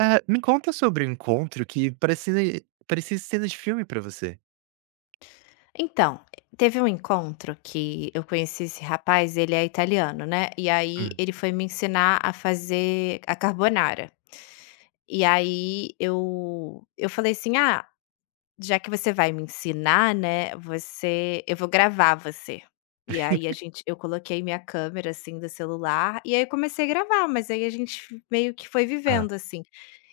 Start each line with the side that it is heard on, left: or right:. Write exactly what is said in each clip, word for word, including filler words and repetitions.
right: É, me conta sobre o encontro que parecia parecia cena de filme pra você.
left: Então, teve um encontro que eu conheci esse rapaz, ele é italiano, né, e aí
right: Hum.
left: ele foi me ensinar a fazer a carbonara. E aí eu eu falei assim: "Ah". Já que você vai me ensinar, né, você eu vou gravar você. E aí a gente eu coloquei minha câmera, assim, do celular, e aí eu comecei a gravar, mas aí a gente meio que foi
right: Ah.
left: vivendo, assim.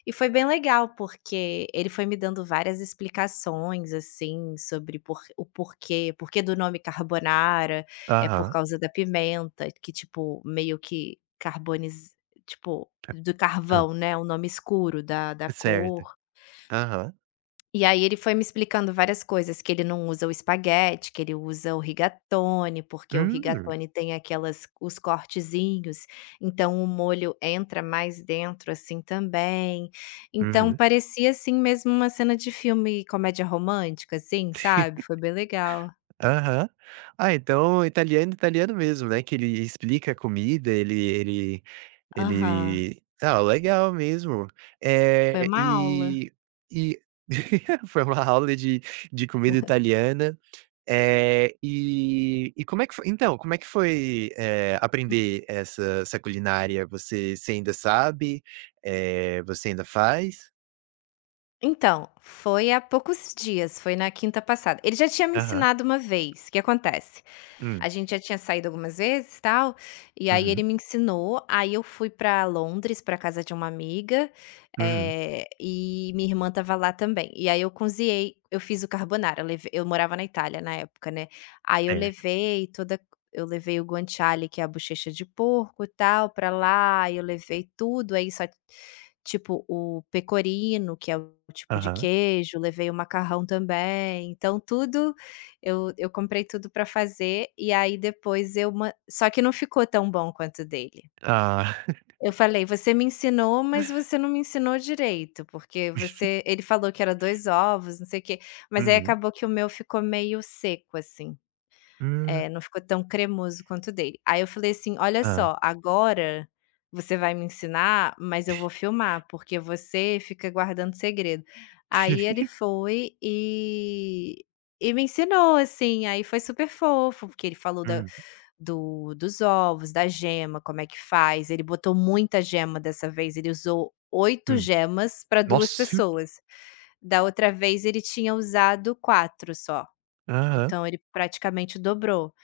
left: E foi bem legal, porque ele foi me dando várias explicações, assim, sobre por o porquê, porquê do nome carbonara, é por
right: Aham.
left: causa da pimenta, que tipo, meio que carboniz tipo, do
right: Hã.
left: carvão, né, o nome escuro da da
right: Certo.
left: cor.
right: Aham.
left: E aí ele foi me explicando várias coisas, que ele não usa o espaguete, que ele usa o rigatone, porque o
right: Hum.
left: rigatone tem aquelas os cortezinhos, então o molho entra mais dentro, assim, também. Então
right: Uhum.
left: parecia, assim, mesmo uma cena de filme comédia romântica, assim, sabe, foi bem legal.
right: Aham. Ah, então italiano, italiano mesmo, né, que ele explica a comida. ele ele
left: Aham.
right: ele ah, legal mesmo.
left: Foi
right: É,
left: uma aula.
right: e e foi uma aula de de comida italiana. Eh, e e como é que foi então, como é que foi, eh, aprender essa essa culinária? Você você ainda sabe? Eh, você ainda faz?
left: Então, foi há poucos dias, foi na quinta passada. Ele já tinha me
right: Aham.
left: ensinado uma vez, o que acontece?
right: Hum.
left: A gente já tinha saído algumas vezes, tal, e aí ele
right: Uhum.
left: me ensinou, aí eu fui pra Londres, pra casa de uma amiga,
right: Uhum.
left: eh, e minha irmã estava lá também. E aí eu cozinhei, eu fiz o carbonara, eu levei eu morava na Itália na época, né, aí eu
right: Certo.
left: levei toda eu levei o guanciale, que é a bochecha de porco e tal, pra lá, eu levei tudo, aí só tipo, o pecorino, que é o tipo de
right: Aham.
left: queijo, levei o macarrão também, então tudo eu eu comprei tudo pra fazer, e aí depois eu man só que não ficou tão bom quanto o dele.
right: Ah.
left: Eu falei: "Você me ensinou, mas você não me ensinou direito, porque você". Ele falou que era dois ovos, não sei o quê, mas aí
right: Uhum.
left: acabou que o meu ficou meio seco, assim.
right: Hum.
left: É, não ficou tão cremoso quanto o dele. Aí eu falei assim: "Olha
right: Ah.
left: só, agora você vai me ensinar, mas eu vou filmar, porque você fica guardando segredo". Aí ele foi e e me ensinou, assim, aí foi super fofo, porque ele falou da
right: Hum,
left: do dos ovos, da gema, como é que faz. Ele botou muita gema dessa vez, ele usou oito
right: hum.
left: gemas para duas
right: Nossa!
left: pessoas. Da outra vez ele tinha usado quatro só,
right: Aham.
left: então ele praticamente dobrou.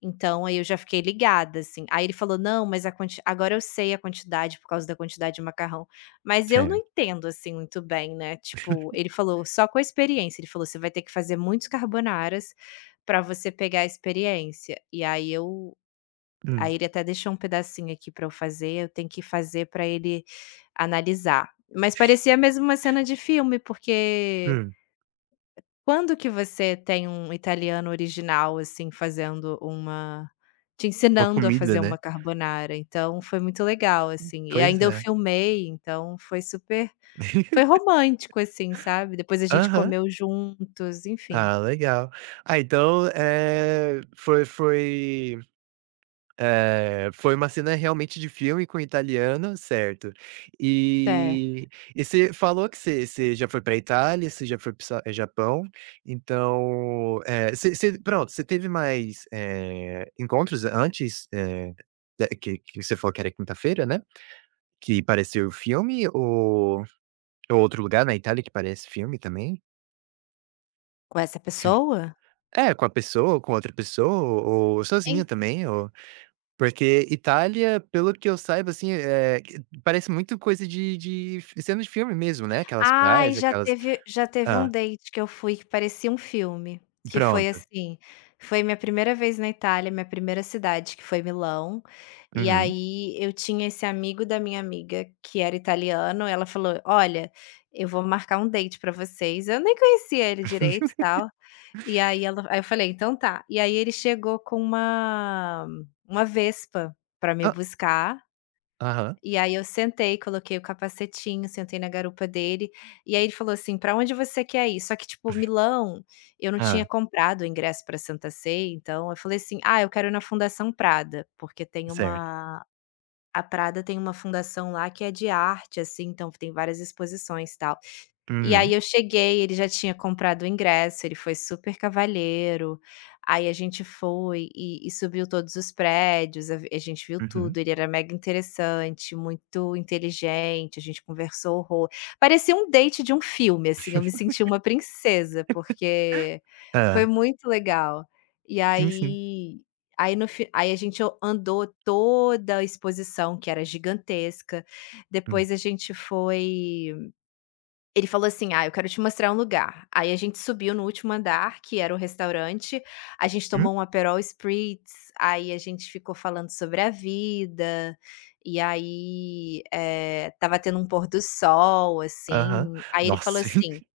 left: Então, aí eu já fiquei ligada, assim. Aí ele falou: "Não, mas a quanti agora eu sei a quantidade por causa da quantidade de macarrão". Mas eu não
right: Certo.
left: entendo, assim, muito bem, né, tipo, ele falou: "Só com a experiência", ele falou: "Você vai ter que fazer muitos carbonaras pra você pegar a experiência". E aí eu
right: Hum,
left: aí ele até deixou um pedacinho aqui pra eu fazer, eu tenho que fazer pra ele analisar. Mas parecia mesmo uma cena de filme, porque
right: hum.
left: quando que você tem um italiano original, assim, fazendo uma te
right: Uma
left: ensinando a
right: comida,
left: fazer
right: né.
left: uma carbonara, então foi muito legal, assim, e
right: Pois
left: ainda eu
right: é.
left: filmei, então foi super foi romântico, assim, sabe, depois a gente
right: Aham.
left: comeu juntos, enfim.
right: Ah, legal. Ah, então, eh, foi foi É, foi uma cena realmente de filme com italiano, certo.
left: É.
right: E e você falou que você você já foi pra Itália, você já foi para o sa eh, Japão, então, eh, você você pronto, você teve mais, eh, encontros antes, eh, da que que você falou que era quinta-feira, né, que pareceu o filme, ou ou outro lugar na Itália que parece filme também?
left: Com essa pessoa?
right: É, com a pessoa, com outra pessoa ou sozinha também, ou porque Itália, pelo que eu saiba, assim, eh, parece muito coisa de de f- cena de filme mesmo, né, aquelas
left: Ai,
right: praias,
left: já
right: aquelas
left: teve já teve um
right: Hã,
left: date que eu fui que parecia um filme, que foi
right: pronto.
left: assim, foi minha primeira vez na Itália, minha primeira cidade, que foi Milão, e
right: Uhum.
left: aí eu tinha esse amigo da minha amiga que era italiano, ela falou: "Olha, eu vou marcar um date pra vocês", eu nem conhecia ele direito e tal, e aí ela aí eu falei: "Então tá", e aí ele chegou com uma uma Vespa pra me
right: Ah.
left: buscar,
right: Aham,
left: e aí eu sentei, coloquei o capacetinho, sentei na garupa dele, e aí ele falou assim: "Pra onde você quer ir?". Só que, tipo, Milão, eu não tinha
right: hã,
left: comprado o ingresso pra Santa Sé, então eu falei assim: "Ah, eu quero ir na Fundação Prada", porque tem
right: certo.
left: uma a Prada tem uma fundação lá que é de arte, assim, então tem várias exposições, tal. E
right: Uhum,
left: aí eu cheguei, ele já tinha comprado o ingresso, ele foi super cavalheiro, aí a gente foi e e subiu todos os prédios, a a gente viu
right: uhum.
left: tudo, ele era mega interessante, muito inteligente, a gente conversou horror. Parecia um date de um filme, assim, eu me senti uma princesa, porque foi
right: Hã,
left: muito legal. E
right: sim, sim.
left: aí aí no fi aí a gente andou toda a exposição, que era gigantesca,
right: Hum,
left: depois a gente foi ele falou assim: "Ah, eu quero te mostrar um lugar". Aí a gente subiu no último andar, que era o restaurante, a gente
right: hum,
left: tomou um Aperol Spritz, aí a gente ficou falando sobre a vida, e aí, eh, estava tendo um pôr do sol,
right: aham.
left: assim. Aí ele falou
right: Nossa.
left: assim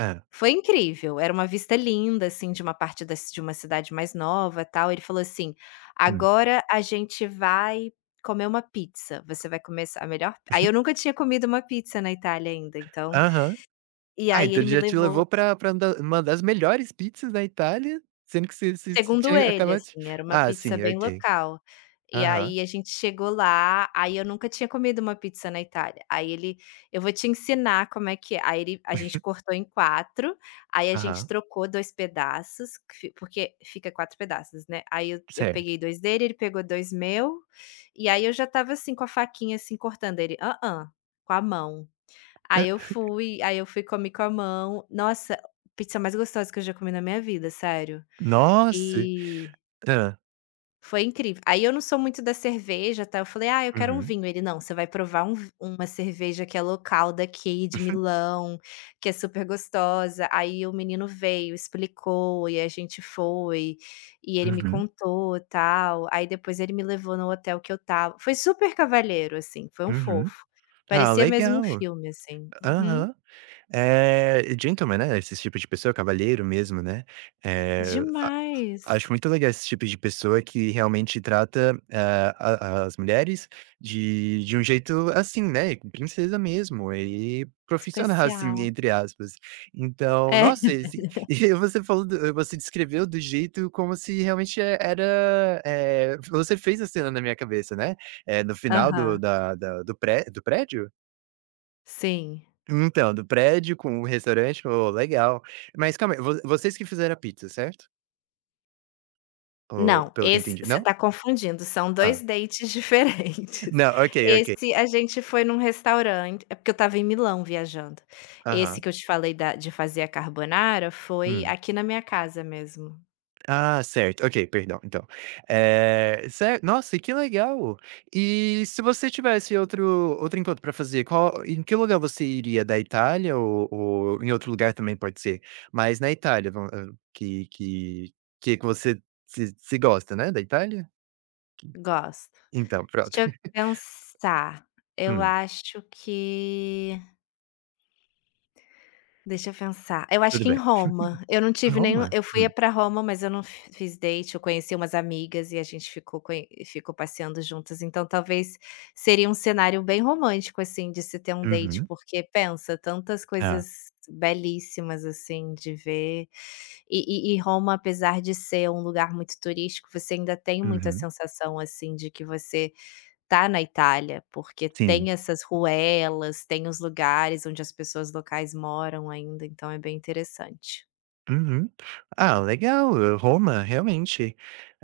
right: Ah.
left: foi incrível, era uma vista linda, assim, de uma parte da ci de uma cidade mais nova, tal. Ele falou assim:
right: Hum,
left: "Agora a gente vai comer uma pizza, você vai comer essa a melhor". Aí eu nunca tinha comido uma pizza na Itália ainda, então
right: aham.
left: e
right: Ah,
left: aí
right: então
left: ele me
right: já te
left: levou
right: levou pra pra da uma das melhores pizzas da Itália, sendo que você você você
left: segundo
right: tinha
left: ele,
right: acabado de
left: assim, era uma
right: ah,
left: pizza
right: sim,
left: bem
right: ok.
left: local. E
right: Aham,
left: aí a gente chegou lá, aí eu nunca tinha comido uma pizza na Itália. Aí ele: "Eu vou te ensinar como é que é". Aí ele a gente cortou em quatro. Aí a gente
right: aham,
left: trocou dois pedaços, que fi porque fica quatro pedaços, né. Aí eu eu
right: certo.
left: peguei dois dele, ele pegou dois meu, e aí eu já estava, assim, com a faquinha, assim, cortando, ele: ah, hã, com a mão. Aí
right: Ah,
left: eu fui, aí eu fui, comi com a mão. Nossa, pizza mais gostosa que eu já comi na minha vida, sério.
right: nossa.
left: E
right: Hã.
left: foi incrível. Aí eu não sou muito da cerveja, tá? Eu falei: "Ah, eu quero um
right: Uhum.
left: vinho". Ele: "Não, você vai provar um v uma cerveja que é local daqui, de Milão, que é super gostosa". Aí o menino veio, explicou e a gente foi, e ele me
right: Uhum,
left: contou, tal. Aí depois ele me levou no hotel que eu estava. Foi super cavalheiro, assim, foi um
right: uhum.
left: fofo.
right: Ah,
left: Parecia mesmo um
right: legal.
left: filme, assim. Uhum.
right: Aham. É gentleman, né, esse tipo de pessoa, cavalheiro mesmo, né. Eh,
left: Demais.
right: Acho muito legal esse tipo de pessoa que realmente trata, eh, a as mulheres de de um jeito assim, né, princesa mesmo e profissional, assim,
left: Especial.
right: entre aspas. Então,
left: É.
right: nossa, esse e você falou do você descreveu do jeito como se realmente é- era, eh, você fez a cena na minha cabeça, né. É no final do
left: Aham.
right: da da do pré do prédio?
left: Sim.
right: Então, do prédio com o restaurante, oh, legal. Mas calma aí, vo vocês que fizeram a pizza, certo? Ou
left: Não,
right: pelo que eu
left: esse
right: entendi,
left: você
right: não?
left: tá confundindo, são dois
right: Hã.
left: dates diferentes.
right: Não, ok, ok.
left: Esse a gente foi num restaurante é porque eu estava em Milão viajando. Esse
right: Aham.
left: que eu te falei da de fazer a carbonara foi
right: Hum.
left: aqui na minha casa mesmo.
right: Ah, certo. Ok, perdão, então. Eh, cer Nossa, que legal. E se você tivesse outro outro encontro para fazer, qual em que lugar você iria? Da Itália, ou ou em outro lugar também pode ser, mas na Itália, vam hã, que que que você se se gosta, né, da Itália?
left: Gosto.
right: Então, pronto.
left: Deixa eu pensar, eu
right: Hum,
left: acho que deixa eu pensar. Eu acho
right: tudo
left: que em
right: bem.
left: Roma. Eu não
right: Em
left: tive nenhum
right: Roma?
left: eu fui
right: Hum.
left: pra Roma, mas eu não fi fiz date, eu conheci umas amigas e a gente ficou conhe ficou passeando juntas, então talvez seria um cenário bem romântico, assim, de se ter um date,
right: Uhum.
left: porque pensa, tantas
right: Hã.
left: coisas belíssimas, assim, de ver. E e e Roma, apesar de ser um lugar muito turístico, você ainda tem muita
right: Uhum.
left: sensação, assim, de que você tá na Itália, porque
right: Sim.
left: tem essas ruelas, tem os lugares onde as pessoas locais moram ainda, então é bem interessante.
right: Uhum. Ah, legal, eh, Roma, realmente,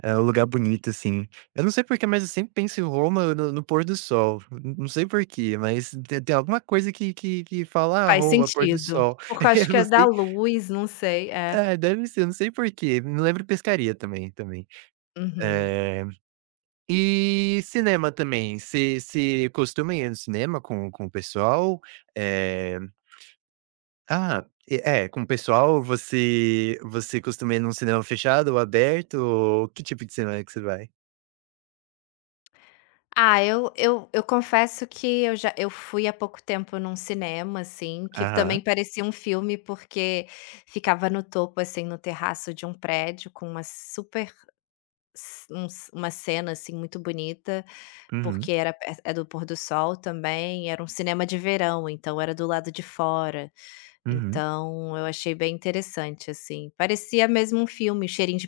right: é um lugar bonito, assim. Eu não sei porquê, mas eu sempre penso em Roma no no pôr do sol, n não sei porquê, mas tem tem alguma coisa que que que fala: "Ah,
left: Faz
right: Roma, pôr do
left: sentido,
right: sol".
left: porque eu acho
right: Eu
left: que
right: não
left: é da
right: sei,
left: luz, não sei, é.
right: é, deve ser, eu não sei porquê. Me lembro pescaria também também.
left: Uhum.
right: Eh, e cinema também, você você costuma ir no cinema com com o pessoal? Eh Ah, e é, com o pessoal você você costuma ir num cinema fechado ou aberto, ou que tipo de cinema que você vai?
left: Ah, eu eu eu confesso que eu já eu fui há pouco tempo num cinema, assim, que também
right: Aham.
left: parecia um filme, porque ficava no topo, assim, no terraço de um prédio com uma super s um s- uma cena, assim, muito bonita.
right: Uhum,
left: Porque era per é é do pôr do sol também, era um cinema de verão, então era do lado de fora.
right: uhum.
left: Então eu achei bem interessante, assim. Parecia mesmo um filme, cheirinho de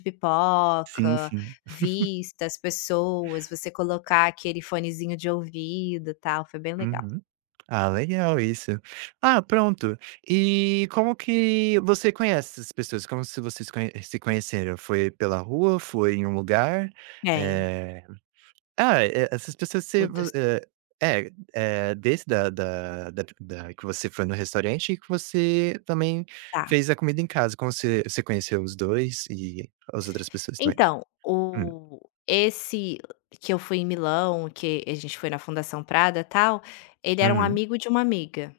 right: Sim,
left: pipoca,
right: sim.
left: vistas, pessoas, você colocar aquele fonezinho de ouvido, e tal, foi bem legal.
right: Uhum. Ah, legal isso. Ah, pronto. E como que você conhece essas pessoas? Como se vocês conhe se conheceram? Foi pela rua? Foi em um lugar?
left: Tem.
right: Eh Ah, eh, essas pessoas
left: O
right: se vo
left: dos
right: eh, é, eh, desde da da da da que você foi no restaurante e que você também
left: tá.
right: fez a comida em casa, como você você conheceu os dois e as outras pessoas também?
left: Então,
right: Hum,
left: o esse que eu fui em Milão, que a gente foi na Fundação Prada, tal, ele era um
right: uhum.
left: amigo de uma amiga.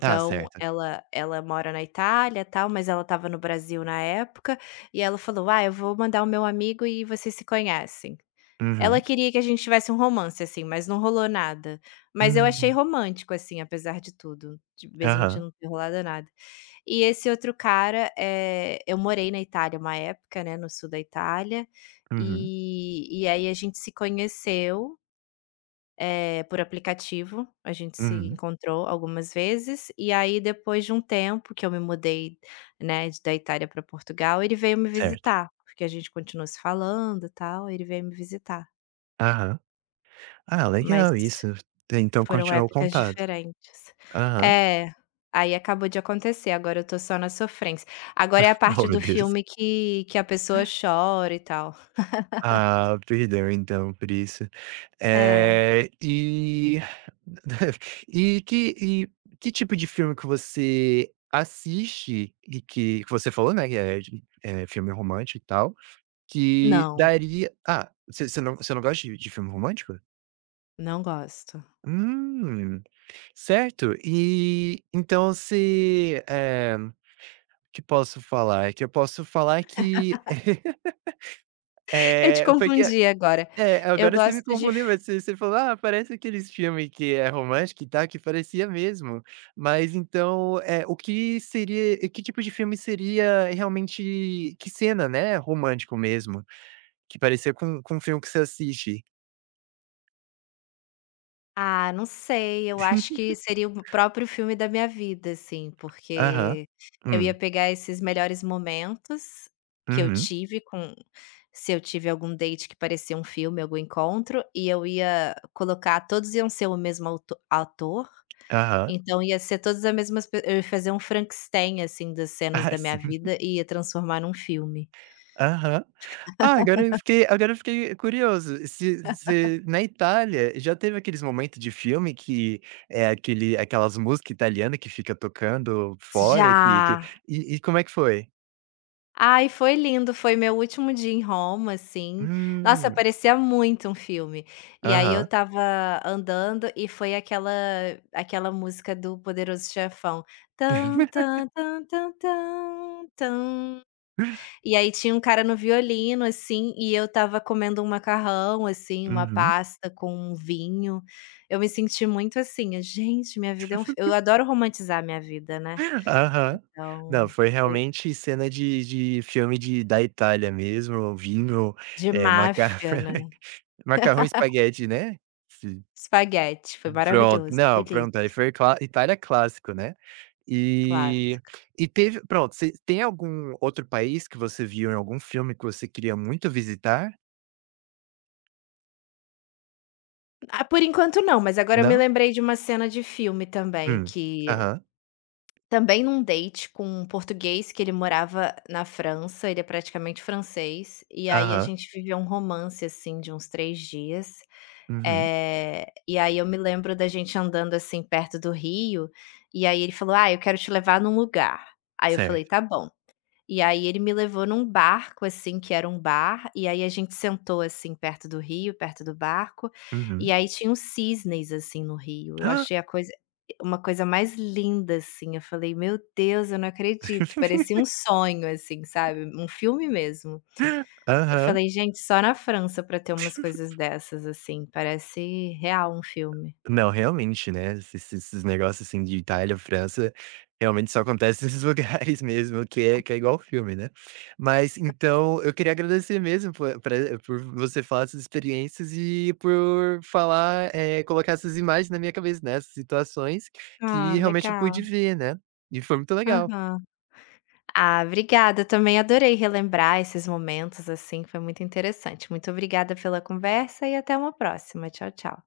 right: Ah, certo.
left: ela ela mora na Itália, tal, mas ela estava no Brasil na época, e ela falou: "Ah, eu vou mandar o meu amigo e vocês se conhecem". Ela
right: Uhum.
left: queria que a gente tivesse um romance, assim, mas não rolou nada. Mas eu achei
right: Hum.
left: romântico, assim, apesar de tudo, de mesmo de
right: Aham.
left: não ter rolado nada. E esse outro cara, eh, eu morei na Itália uma época, né, no sul da Itália,
right: Uhum,
left: e e aí a gente se conheceu, eh, por aplicativo, a gente se
right: uhum.
left: encontrou algumas vezes, e aí depois de um tempo que eu me mudei, né, de da Itália para Portugal, ele veio me
right: Certo.
left: visitar, porque a gente continuou se falando, e tal, ele veio me visitar.
right: Aham. Ah,
left: Mas
right: legal isso. Então
left: foram
right: continuou
left: épocas
right: contado. Contato.
left: diferentes.
right: Aham.
left: É, aí acabou de acontecer, agora eu tô só na sofrência. Agora é a
right: Oh,
left: parte
right: meu
left: do
right: Deus.
left: filme que que a pessoa chora e tal.
right: Ah, perdão então por isso.
left: É.
right: Eh, e e que e que tipo de filme que você assiste, e que que você falou, né, eh, de eh, filme romântico e tal, que
left: Não,
right: daria ah, você não você não gosta de de filme romântico?
left: não gosto.
right: Hum, certo. E então se eh, que posso falar? Que eu posso falar que,
left: Eu te
right: é foi que
left: confundi agora.
right: É,
left: Eu
right: agora você me
left: gosto de.
right: confundiu, mas você você falou: "Ah, parece aqueles filmes que é romântico e tal", que parecia mesmo. Mas então, é o que seria que tipo de filme seria realmente que cena, né, romântico mesmo, que parecia com com um filme que você assiste?
left: Ah, não sei, eu acho que seria o próprio filme da minha vida, assim,
right: Aham.
left: porque eu ia
right: Hum.
left: pegar esses melhores momentos que eu
right: Uhum.
left: tive com se eu tive algum date que parecia um filme, algum encontro, e eu ia colocar todos iam ser o mesmo auto ator,
right: Aham.
left: então ia ser todas as mesmas pe eu ia fazer um Frankenstein, assim, das cenas
right: Ah,
left: da minha
right: sim.
left: vida e ia transformar num filme.
right: Aham. Ah, agora eu fiquei agora eu fiquei curioso, se se na Itália já teve aqueles momentos de filme que é aquele aquelas músicas italianas que fica tocando fora que
left: Já.
right: que e e como é que foi?
left: Ai, foi lindo, foi meu último dia em Roma, assim. Nossa,
right: Hum,
left: parecia muito um filme. E aí eu
right: aham,
left: estava andando e foi aquela aquela música do Poderoso Chefão. Tan, tan, tan, tan, tan, tan. E aí tinha um cara no violino, assim, e eu estava comendo um macarrão, assim, uma
right: uhum,
left: pasta com um vinho. Eu me senti muito assim, eu, gente, minha vida é um fi eu adoro romantizar minha vida, né.
right: aham. Não,
left: Então,
right: foi
left: foi
right: realmente cena de de filme de da Itália mesmo, vinho,
left: de
right: eh, macarrão
left: máfia, né.
right: macarrão e espaguete, né? Sim.
left: Espaguete, foi
right: Pronto,
left: maravilhoso,
right: não,
left: delícia,
right: pronto, aí foi cla Itália clássico, né.
left: claro.
right: E e teve pronto, você tem algum outro país que você viu em algum filme que você queria muito visitar?
left: Ah, por enquanto não, mas agora eu me
right: Não?
left: lembrei de uma cena de filme também,
right: Hum.
left: que
right: Aham,
left: também num date com um português que ele morava na França, ele é praticamente francês, e aí a
right: aham.
left: gente viveu um romance, assim, de uns três dias,
right: Uhum.
left: eh, e aí eu me lembro da gente andando, assim, perto do rio, e aí ele falou: "Ah, eu quero te levar num lugar". Aí eu
right: Certo.
left: falei: "Tá bom". E aí ele me levou num barco, assim, que era um bar, e aí a gente sentou, assim, perto do rio, perto do barco, e
right: Uhum.
left: aí tinha uns cisnes, assim, no rio. Eu achei a coisa uma coisa mais linda, assim, eu falei: "Meu Deus, eu não acredito". Parecia um sonho, assim, sabe, um filme mesmo. Eu
right: Aham.
left: falei: "Gente, só na França pra ter umas coisas dessas, assim, parece real um filme".
right: Não, realmente, né, esses esses negócios, assim, de Itália, França, realmente só acontece nesses lugares mesmo, que é que é igual filme, né. Mas, então, eu queria agradecer mesmo por pra eh, por você falar essas experiências, e por falar, eh, colocar essas imagens na minha cabeça, nessas situações
left: Ah,
right: que realmente eu pude
left: legal.
right: ver, né, e foi muito legal.
left: Aham. Ah, obrigada. Também adorei relembrar esses momentos, assim, foi muito interessante. Muito obrigada pela conversa e até uma próxima. Tchau, tchau.